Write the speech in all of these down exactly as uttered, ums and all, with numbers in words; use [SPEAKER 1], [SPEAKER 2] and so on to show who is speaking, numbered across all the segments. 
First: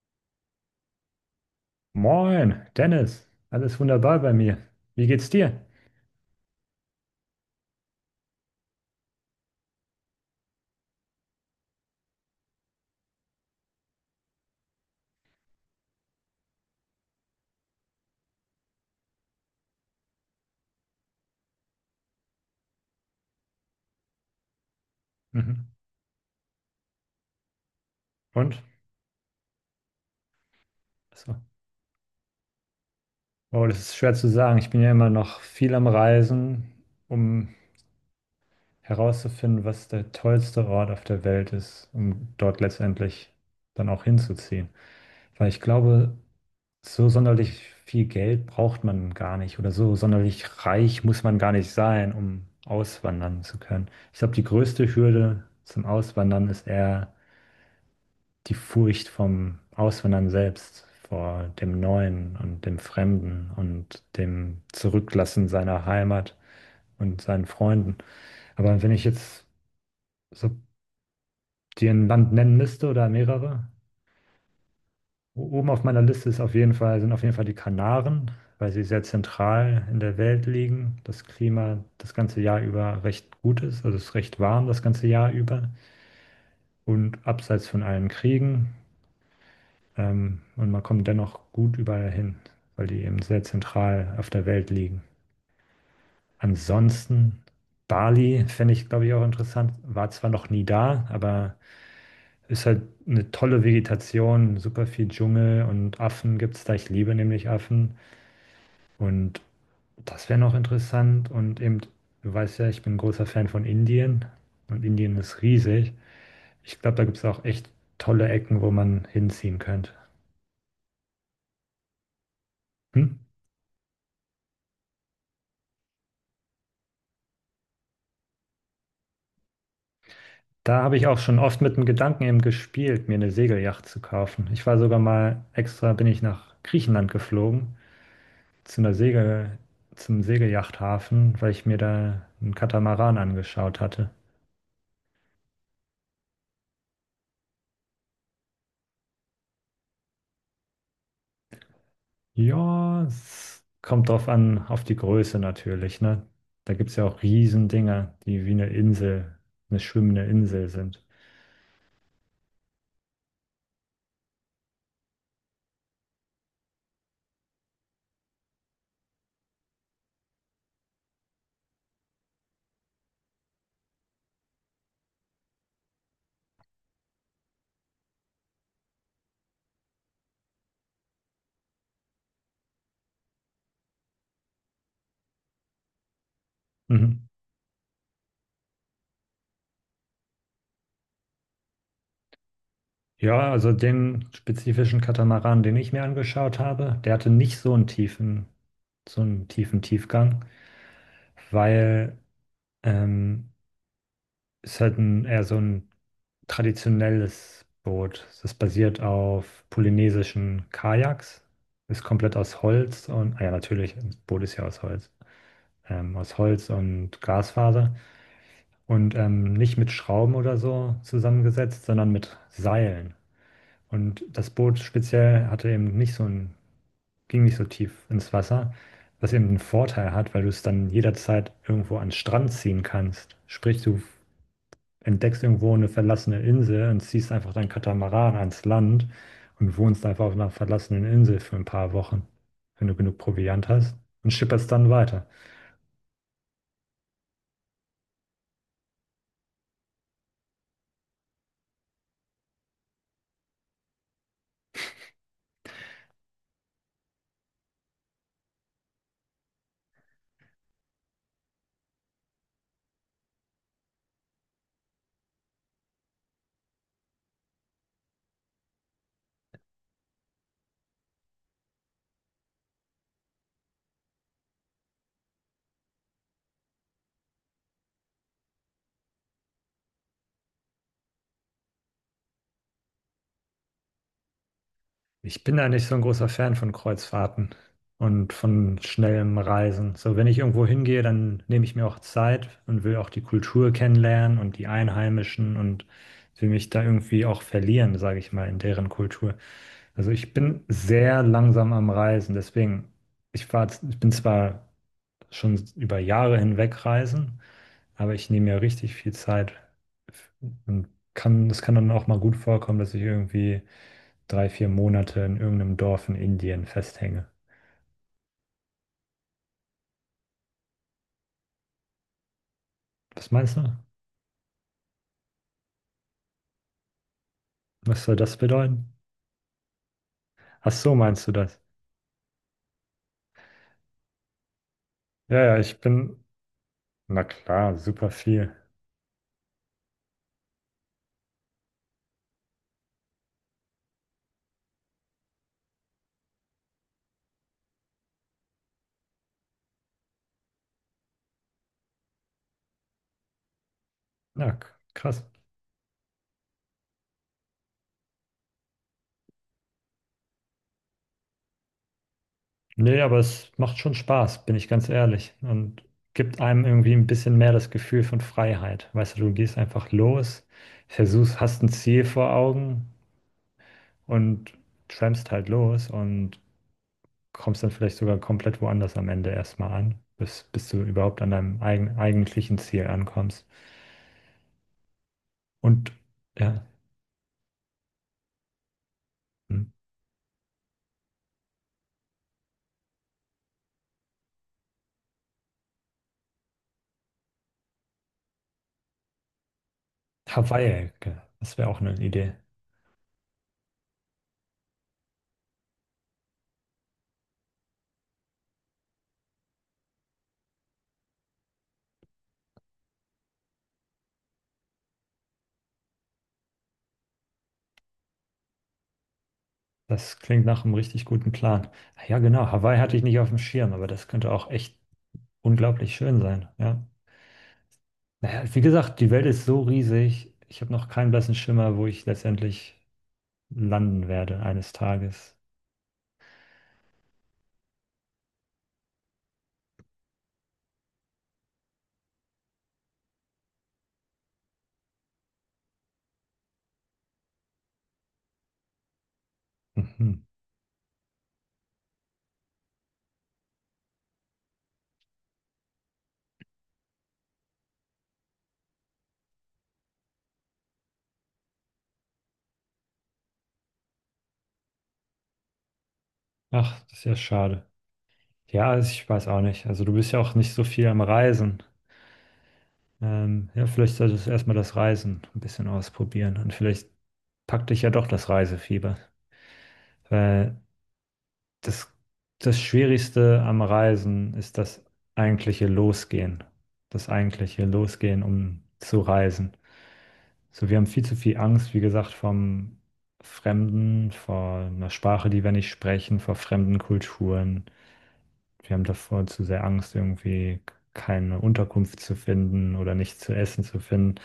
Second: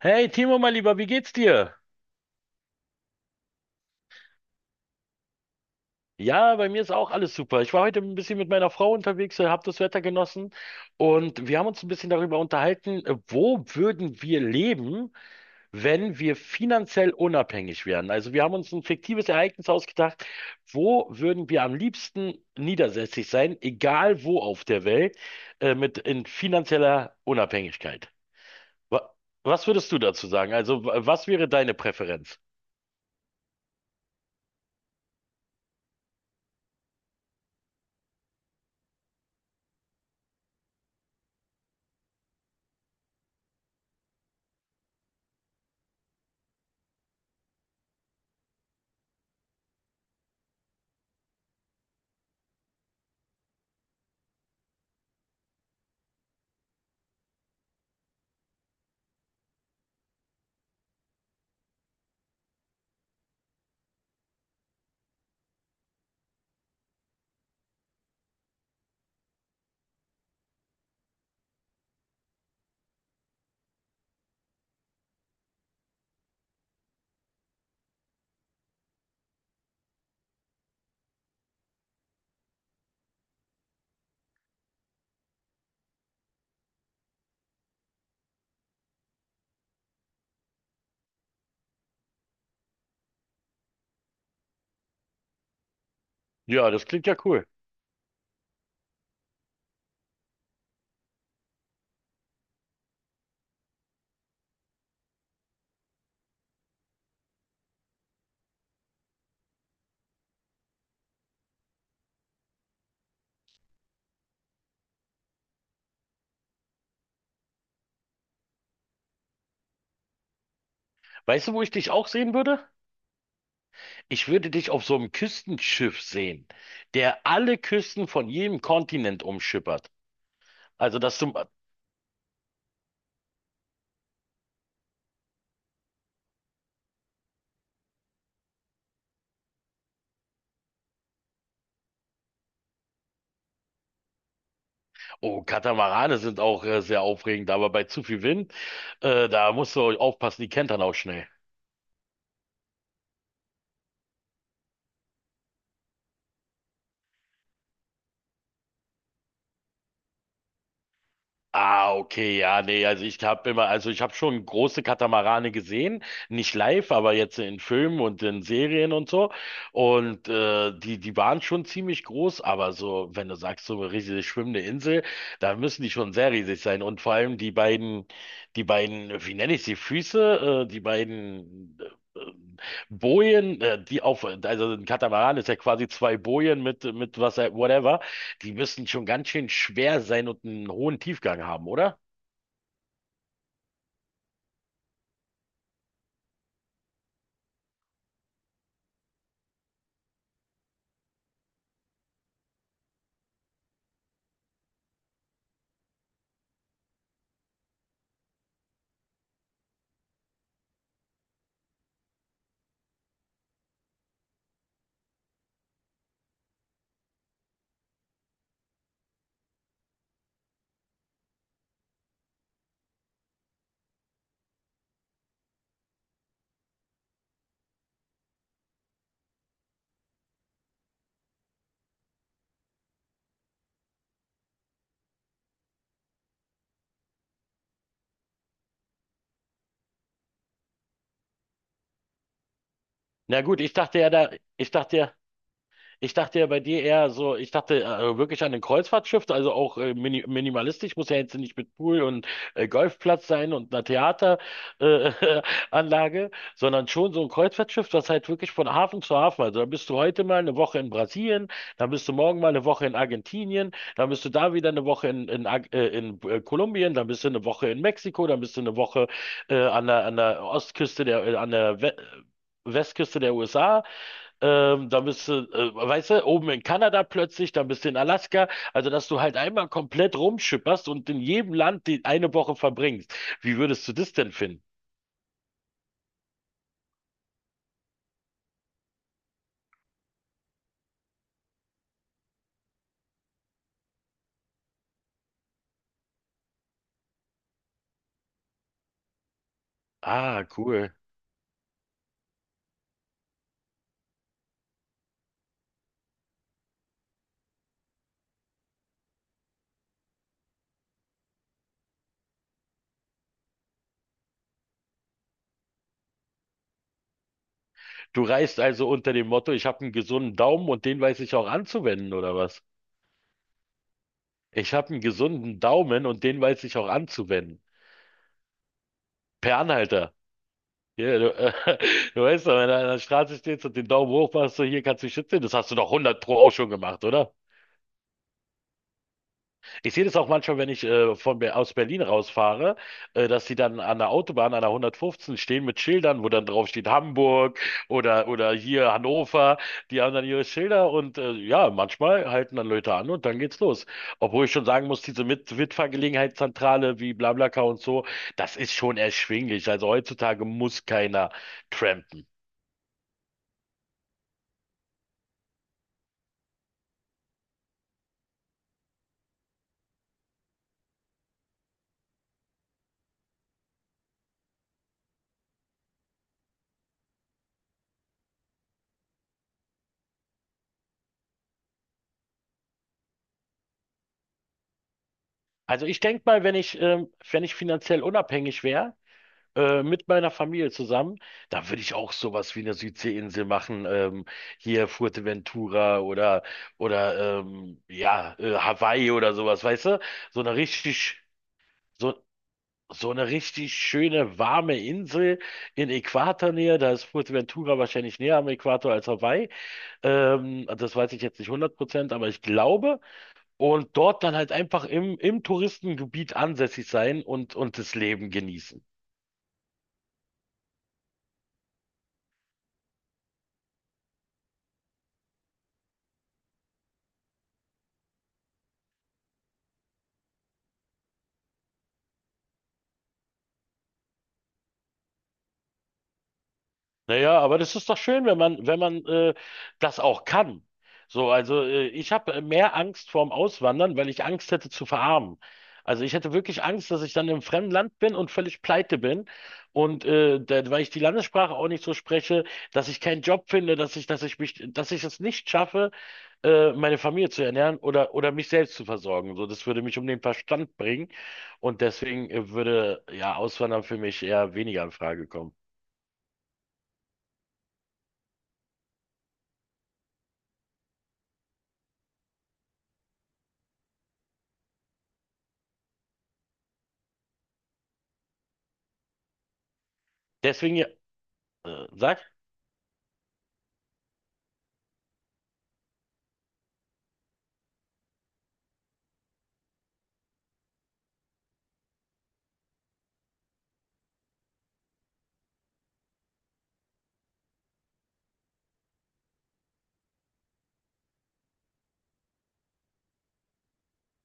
[SPEAKER 1] Hey Timo, mein Lieber, wie geht's dir?
[SPEAKER 2] Moin, Dennis. Alles wunderbar bei mir. Wie geht's dir?
[SPEAKER 1] Ja, bei mir ist auch alles super. Ich war heute ein bisschen mit meiner Frau unterwegs, habe das Wetter genossen und wir haben uns ein bisschen darüber unterhalten, äh, wo würden wir leben, wenn wir finanziell unabhängig wären? Also wir haben uns ein fiktives Ereignis ausgedacht, wo würden wir am liebsten niedersässig sein, egal wo auf der Welt,
[SPEAKER 2] Mhm.
[SPEAKER 1] äh, mit in finanzieller Unabhängigkeit.
[SPEAKER 2] Und?
[SPEAKER 1] Wa- Was würdest du dazu sagen? Also wa- was
[SPEAKER 2] Achso.
[SPEAKER 1] wäre deine Präferenz?
[SPEAKER 2] Oh, das ist schwer zu sagen. Ich bin ja immer noch viel am Reisen, um herauszufinden, was der tollste Ort auf der Welt ist, um dort letztendlich dann auch hinzuziehen. Weil ich glaube, so sonderlich viel Geld braucht man gar nicht oder so sonderlich reich muss man gar nicht sein, um auswandern zu können. Ich glaube, die größte Hürde zum Auswandern ist eher die Furcht vom Auswandern selbst, vor dem Neuen und dem Fremden und dem Zurücklassen seiner Heimat und seinen Freunden. Aber wenn ich jetzt so dir ein Land nennen müsste oder mehrere, o- oben auf meiner Liste ist auf jeden Fall, sind auf jeden Fall die Kanaren, weil sie sehr zentral in der Welt liegen, das Klima das ganze Jahr über recht gut ist, also es ist recht warm das ganze Jahr über und abseits von allen Kriegen. Ähm, und man kommt dennoch gut überall hin, weil die eben sehr zentral auf der Welt liegen.
[SPEAKER 1] Ja, das klingt ja
[SPEAKER 2] Ansonsten,
[SPEAKER 1] cool.
[SPEAKER 2] Bali fände ich, glaube ich, auch interessant. War zwar noch nie da, aber ist halt eine tolle Vegetation, super viel Dschungel und Affen gibt es da. Ich liebe nämlich Affen. Und das wäre noch interessant. Und eben, du weißt ja, ich bin ein großer Fan von Indien. Und Indien ist riesig. Ich glaube, da gibt es auch echt tolle Ecken, wo man hinziehen könnte.
[SPEAKER 1] Weißt du, wo ich dich auch sehen würde?
[SPEAKER 2] Hm?
[SPEAKER 1] Ich würde dich auf so einem Küstenschiff sehen, der alle Küsten von jedem Kontinent umschippert.
[SPEAKER 2] Da habe
[SPEAKER 1] Also,
[SPEAKER 2] ich auch
[SPEAKER 1] dass du,
[SPEAKER 2] schon oft mit dem Gedanken eben gespielt, mir eine Segelyacht zu kaufen. Ich war sogar mal extra, bin ich nach Griechenland geflogen, zu einer Segel, zum Segelyachthafen, weil ich mir da einen Katamaran angeschaut hatte.
[SPEAKER 1] oh, Katamarane sind auch äh, sehr aufregend, aber bei zu viel Wind, äh, da musst du aufpassen, die kentern auch schnell.
[SPEAKER 2] Ja, es kommt drauf an, auf die Größe natürlich, ne? Da gibt es ja auch Riesendinger, die wie eine Insel, eine schwimmende Insel sind.
[SPEAKER 1] Ah, okay, ja, nee, also ich habe immer, also ich habe schon große Katamarane gesehen, nicht live, aber jetzt in Filmen und in Serien und so. Und äh, die, die waren schon ziemlich groß, aber so, wenn du sagst, so eine riesig schwimmende Insel, da müssen die schon sehr riesig sein. Und vor allem die beiden, die beiden, wie nenne ich sie, Füße, äh, die beiden äh, Bojen, äh, die auf, also ein Katamaran ist ja quasi zwei Bojen mit, mit
[SPEAKER 2] Mhm.
[SPEAKER 1] was, whatever. Die müssen schon ganz schön schwer sein und einen hohen Tiefgang haben, oder?
[SPEAKER 2] Ja, also den spezifischen Katamaran, den ich mir angeschaut habe, der hatte nicht so einen tiefen, so einen tiefen Tiefgang, weil ähm, es halt ein, eher so ein traditionelles Boot. Es basiert auf polynesischen Kajaks, ist komplett aus Holz und, ah ja, natürlich, das Boot ist ja aus Holz, ähm, aus Holz und Glasfaser und ähm, nicht mit Schrauben oder so zusammengesetzt, sondern mit Seilen. Und das Boot speziell hatte eben nicht so ein, ging nicht so tief ins Wasser, was eben einen Vorteil hat, weil du es dann jederzeit irgendwo an den Strand ziehen kannst. Sprich, du entdeckst irgendwo eine verlassene Insel und ziehst einfach dein Katamaran ans Land und wohnst einfach auf einer verlassenen Insel für ein paar Wochen, wenn du genug
[SPEAKER 1] Na gut,
[SPEAKER 2] Proviant
[SPEAKER 1] ich
[SPEAKER 2] hast
[SPEAKER 1] dachte ja da,
[SPEAKER 2] und schipperst
[SPEAKER 1] ich
[SPEAKER 2] dann
[SPEAKER 1] dachte ja,
[SPEAKER 2] weiter.
[SPEAKER 1] Ich dachte ja bei dir eher so, ich dachte äh, wirklich an ein Kreuzfahrtschiff, also auch äh, mini minimalistisch, muss ja jetzt nicht mit Pool und äh, Golfplatz sein und einer Theateranlage, äh, Anlage, sondern schon so ein Kreuzfahrtschiff, das halt wirklich von Hafen zu Hafen, also da bist du heute mal eine Woche in Brasilien, dann bist du morgen mal eine Woche in Argentinien, dann bist du da wieder eine Woche in, in, Ar- äh, in äh, Kolumbien, dann bist du eine Woche in Mexiko, dann bist du eine Woche äh, an der, an der Ostküste der, äh, an der We Westküste der U S A. Ähm, dann bist du, äh, weißt du, oben in Kanada plötzlich, dann bist du in Alaska. Also, dass du halt einmal komplett rumschipperst und in jedem Land die eine Woche verbringst. Wie würdest du das denn finden?
[SPEAKER 2] Ich bin da nicht so ein großer Fan von Kreuzfahrten und von schnellem Reisen. So, wenn ich irgendwo hingehe, dann nehme ich mir auch Zeit und will auch die Kultur kennenlernen und die Einheimischen und will mich da irgendwie auch verlieren, sage ich mal, in deren Kultur. Also ich
[SPEAKER 1] Ah,
[SPEAKER 2] bin
[SPEAKER 1] cool.
[SPEAKER 2] sehr langsam am Reisen, deswegen, ich war, ich bin zwar schon über Jahre hinweg reisen, aber ich nehme mir richtig viel Zeit und kann, es kann dann auch mal gut vorkommen, dass ich irgendwie drei, vier Monate in irgendeinem Dorf in Indien festhänge.
[SPEAKER 1] Du reist also unter dem Motto, ich habe einen gesunden Daumen und den weiß ich auch anzuwenden, oder was?
[SPEAKER 2] Was meinst du?
[SPEAKER 1] Ich habe einen gesunden Daumen und den weiß ich auch anzuwenden.
[SPEAKER 2] Was soll das bedeuten?
[SPEAKER 1] Per Anhalter.
[SPEAKER 2] Ach so,
[SPEAKER 1] Ja,
[SPEAKER 2] meinst
[SPEAKER 1] du,
[SPEAKER 2] du
[SPEAKER 1] äh,
[SPEAKER 2] das?
[SPEAKER 1] du weißt doch, wenn du an der Straße stehst und den Daumen hoch machst, so hier kannst du dich
[SPEAKER 2] Ja,
[SPEAKER 1] schützen. Das
[SPEAKER 2] ja,
[SPEAKER 1] hast du
[SPEAKER 2] ich
[SPEAKER 1] doch hundert
[SPEAKER 2] bin,
[SPEAKER 1] Pro auch schon gemacht,
[SPEAKER 2] na
[SPEAKER 1] oder?
[SPEAKER 2] klar, super viel.
[SPEAKER 1] Ich sehe das auch manchmal, wenn ich äh, von, Ber- aus Berlin rausfahre, äh, dass sie dann an der Autobahn, an der hundertfünfzehn stehen mit Schildern, wo dann drauf steht Hamburg oder, oder hier Hannover. Die haben dann ihre Schilder und äh, ja, manchmal halten dann Leute an und dann geht's los. Obwohl
[SPEAKER 2] Na,
[SPEAKER 1] ich schon
[SPEAKER 2] k-
[SPEAKER 1] sagen muss,
[SPEAKER 2] krass.
[SPEAKER 1] diese Mit Mitfahrgelegenheitszentrale wie BlaBlaCar und so, das ist schon erschwinglich. Also heutzutage muss keiner trampen.
[SPEAKER 2] Nee, aber es macht schon Spaß, bin ich ganz ehrlich. Und gibt einem irgendwie ein bisschen mehr das Gefühl von Freiheit. Weißt du, du gehst einfach los, versuchst, hast ein Ziel vor Augen und trampst halt los und kommst dann vielleicht sogar komplett woanders am Ende erstmal an, bis, bis du überhaupt an deinem eigen, eigentlichen Ziel ankommst.
[SPEAKER 1] Also
[SPEAKER 2] Und
[SPEAKER 1] ich denke mal, wenn
[SPEAKER 2] ja,
[SPEAKER 1] ich, ähm, wenn ich finanziell unabhängig wäre,
[SPEAKER 2] hm,
[SPEAKER 1] äh, mit meiner Familie zusammen, da würde ich auch sowas wie eine Südseeinsel machen, ähm, hier Fuerteventura oder oder ähm, ja äh, Hawaii oder sowas, weißt du? So eine
[SPEAKER 2] Hawaii, ge-
[SPEAKER 1] richtig
[SPEAKER 2] das wäre auch eine
[SPEAKER 1] so
[SPEAKER 2] Idee.
[SPEAKER 1] so eine richtig schöne warme Insel in Äquatornähe, da ist Fuerteventura wahrscheinlich näher am Äquator als Hawaii. Ähm, das weiß ich jetzt nicht hundert Prozent, aber ich glaube. Und dort dann halt einfach im, im Touristengebiet ansässig sein und, und das Leben genießen.
[SPEAKER 2] Das klingt nach einem richtig guten Plan. Ja, genau, Hawaii hatte ich nicht auf dem Schirm, aber das könnte auch echt unglaublich schön sein. Ja. Naja, wie gesagt, die Welt ist so riesig. Ich habe noch keinen blassen Schimmer, wo ich letztendlich landen werde eines Tages.
[SPEAKER 1] Naja, aber das ist doch schön, wenn man, wenn man äh, das auch kann. So, also äh, ich habe mehr Angst vorm Auswandern, weil ich Angst hätte zu verarmen. Also ich hätte wirklich Angst, dass ich dann im fremden Land bin und völlig pleite bin. Und
[SPEAKER 2] Mhm.
[SPEAKER 1] äh, da, weil ich die Landessprache auch nicht so spreche, dass ich keinen Job finde, dass ich, dass ich mich, dass ich es nicht schaffe, äh, meine Familie zu ernähren oder, oder mich selbst zu versorgen. So, das würde mich um den Verstand bringen. Und deswegen äh, würde ja Auswandern für mich eher weniger in Frage kommen.
[SPEAKER 2] Ach, das ist ja schade. Ja, also ich weiß auch nicht. Also du bist ja auch nicht so viel am Reisen. Ähm, ja, vielleicht solltest du erstmal das Reisen ein bisschen ausprobieren und vielleicht packt dich ja doch das Reisefieber. Weil
[SPEAKER 1] Deswegen, ja, äh,
[SPEAKER 2] das,
[SPEAKER 1] sagst
[SPEAKER 2] das Schwierigste am Reisen ist das eigentliche Losgehen. Das eigentliche Losgehen, um zu reisen. So, wir haben viel zu viel Angst, wie gesagt, vom Fremden, vor einer Sprache, die wir nicht sprechen, vor fremden Kulturen. Wir haben davor zu sehr Angst, irgendwie keine Unterkunft zu finden oder nichts zu essen zu finden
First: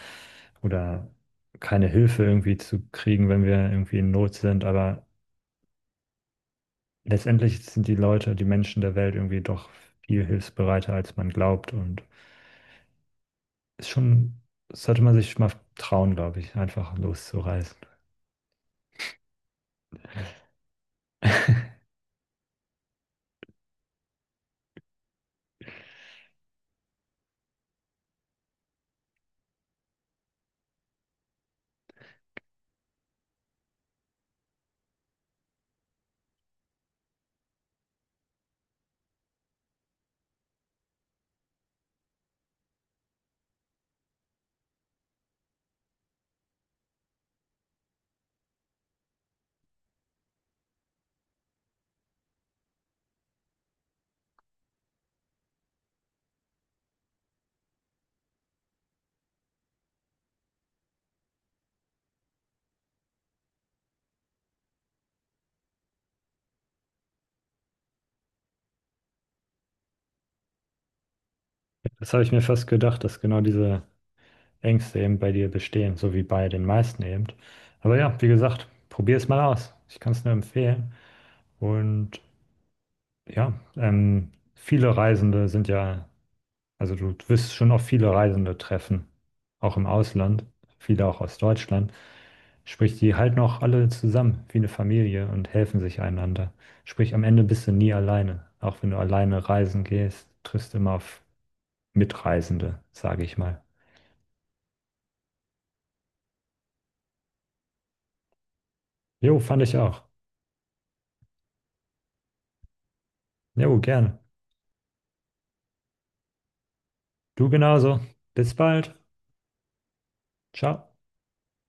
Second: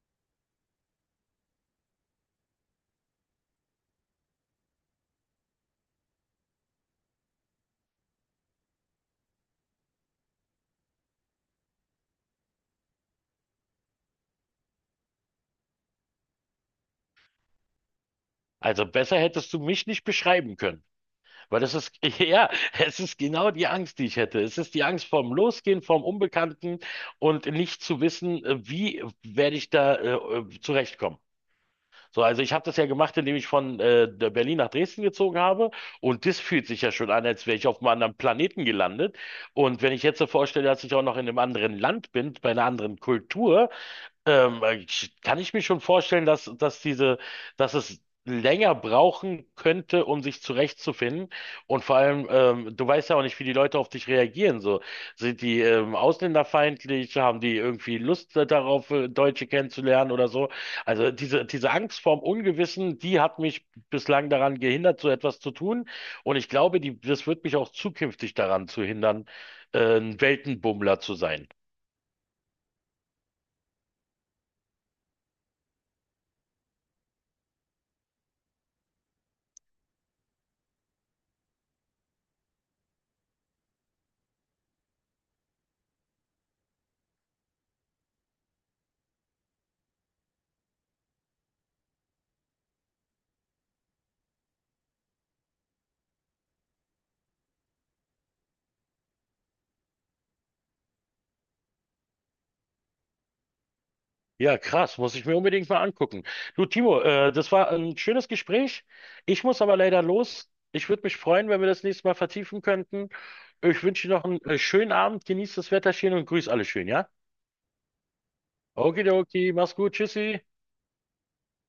[SPEAKER 2] oder keine Hilfe irgendwie zu kriegen, wenn wir irgendwie in Not sind. Aber letztendlich sind die Leute, die Menschen der Welt irgendwie doch viel hilfsbereiter, als man glaubt. Und ist schon, sollte man sich mal trauen, glaube ich, einfach loszureisen.
[SPEAKER 1] Also besser hättest du mich nicht beschreiben können. Weil das ist, ja, es ist genau die Angst, die ich hätte. Es ist die Angst vorm Losgehen, vorm Unbekannten und nicht zu wissen, äh, wie werde ich da äh, äh, zurechtkommen. So, also ich habe das ja gemacht, indem ich von äh, der Berlin nach Dresden gezogen habe. Und das fühlt sich ja schon an, als wäre ich auf einem anderen Planeten gelandet. Und wenn ich jetzt so vorstelle, dass ich auch noch in einem anderen Land bin, bei einer anderen Kultur, ähm, ich- kann ich mir schon vorstellen, dass, dass diese, dass es länger brauchen könnte, um sich zurechtzufinden. Und vor allem, ähm, du weißt ja auch nicht, wie die Leute auf dich reagieren. So, sind die ähm, ausländerfeindlich? Haben die irgendwie Lust darauf, äh, Deutsche kennenzulernen oder so? Also diese, diese Angst vorm Ungewissen, die hat mich bislang daran gehindert, so etwas zu tun. Und ich glaube, die, das wird mich auch zukünftig daran zu hindern, äh, ein Weltenbummler zu sein.
[SPEAKER 2] Das habe ich mir fast gedacht, dass genau diese Ängste eben bei dir bestehen, so wie bei den meisten eben. Aber ja, wie gesagt, probier es mal aus. Ich kann es nur empfehlen. Und ja, ähm, viele Reisende sind ja, also du wirst schon auf viele Reisende treffen, auch im Ausland, viele auch aus Deutschland. Sprich, die halten auch alle zusammen wie eine Familie und helfen sich einander. Sprich, am Ende bist du nie alleine. Auch wenn du alleine reisen gehst, triffst du immer auf Mitreisende, sage ich mal.
[SPEAKER 1] Ja, krass, muss ich mir unbedingt mal angucken. Du, Timo, äh, das war ein schönes Gespräch.
[SPEAKER 2] Jo,
[SPEAKER 1] Ich
[SPEAKER 2] fand
[SPEAKER 1] muss
[SPEAKER 2] ich
[SPEAKER 1] aber leider
[SPEAKER 2] auch.
[SPEAKER 1] los. Ich würde mich freuen, wenn wir das nächste Mal vertiefen könnten.
[SPEAKER 2] Jo,
[SPEAKER 1] Ich wünsche dir
[SPEAKER 2] gerne.
[SPEAKER 1] noch einen äh, schönen Abend, genieß das Wetter schön und grüß alle schön, ja?
[SPEAKER 2] Du genauso. Bis bald.
[SPEAKER 1] Okidoki, mach's gut, tschüssi.
[SPEAKER 2] Ciao.